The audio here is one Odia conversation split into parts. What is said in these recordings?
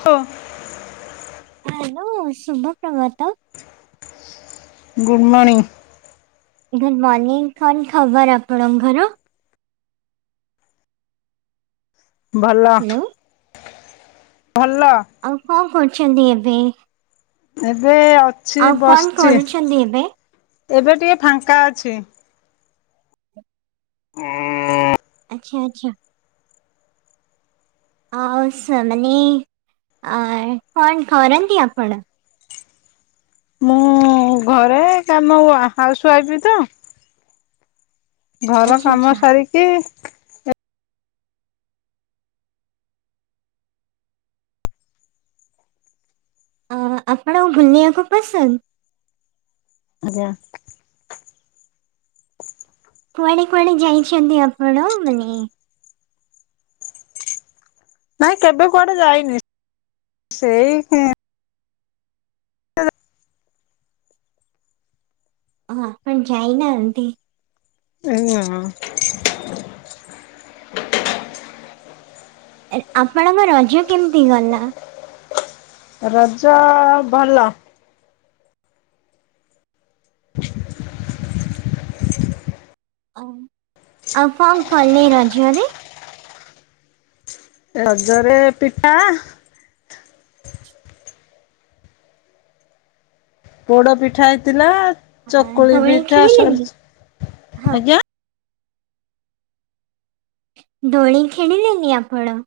ହଁ [unintelligible] ହ୍ୟାଲୋ ଶୁଭ ପ୍ରଭାତ। ଗୁଡ଼ମର୍ନିଂ। ଗୁଡ୍‌ ମର୍ଣିିଂ କଣ ଖବର ଆପଣଙ୍କର? ଭଲ ହ୍ୟାଲୋ ଭଲ। ଆଉ କଣ କରୁଛନ୍ତି ଏବେ? ଏବେ ଅଛି ଆଉ କଣ ବସିଛି, କରୁଛନ୍ତି ଏବେ? ଏବେ ଟିକେ ଫାଙ୍କା ଅଛି। [inaudible] ଆଚ୍ଛା, ଆଚ୍ଛା। ଆଉ ସେ ମାନେ ଆ କଣ କରନ୍ତି ଆପଣ? ମୁଁ ଘରେ କାମ ହାଉସ ୱାଇଫ ତ। ଘର ଆଚ୍ଛା କାମ ଆଚ୍ଛା ସାରିକି ଆଁ ଆପଣଙ୍କୁ ଘୁନିବାକୁ ପସନ୍ଦ। ଆଜ୍ଞା। କୁଆଡେ କୁଆଡେ ଯାଇଛନ୍ତି ଆପଣ? ମାନେ ନାଇଁ କେବେ କୁଆଡେ ଯାଇନି। ସେଇ [inaudible] ହଁ ଆପଣ ଯାଇନାହାନ୍ତି? ନାଁ। ଏ ଆପଣଙ୍କ ରଜ କେମିତି ଗଲା? ରଜ ଅ ଭଲ। [inaudible] ଓ ଆଉ କଣ କଲେ ରଜରେ? ରଜରେ ପିଠା ପୋଡ ପିଠା ହେଇଥିଲା, ଆ, ଚକୁଳି ଦୋଳି ପିଠା ସରୁ ଖେଳିଲେନି? ଚ ହଁ ଆଜ୍ଞା। ଦୋଳି ଖେଳିଲେନି ଆପଣ?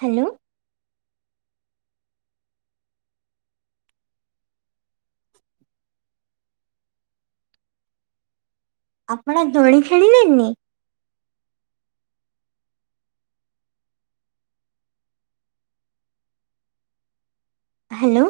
ହ୍ୟାଲୋ! ଆପଣ ଦୋଳି ଖେଳିଲେନି? ହ୍ୟାଲୋ!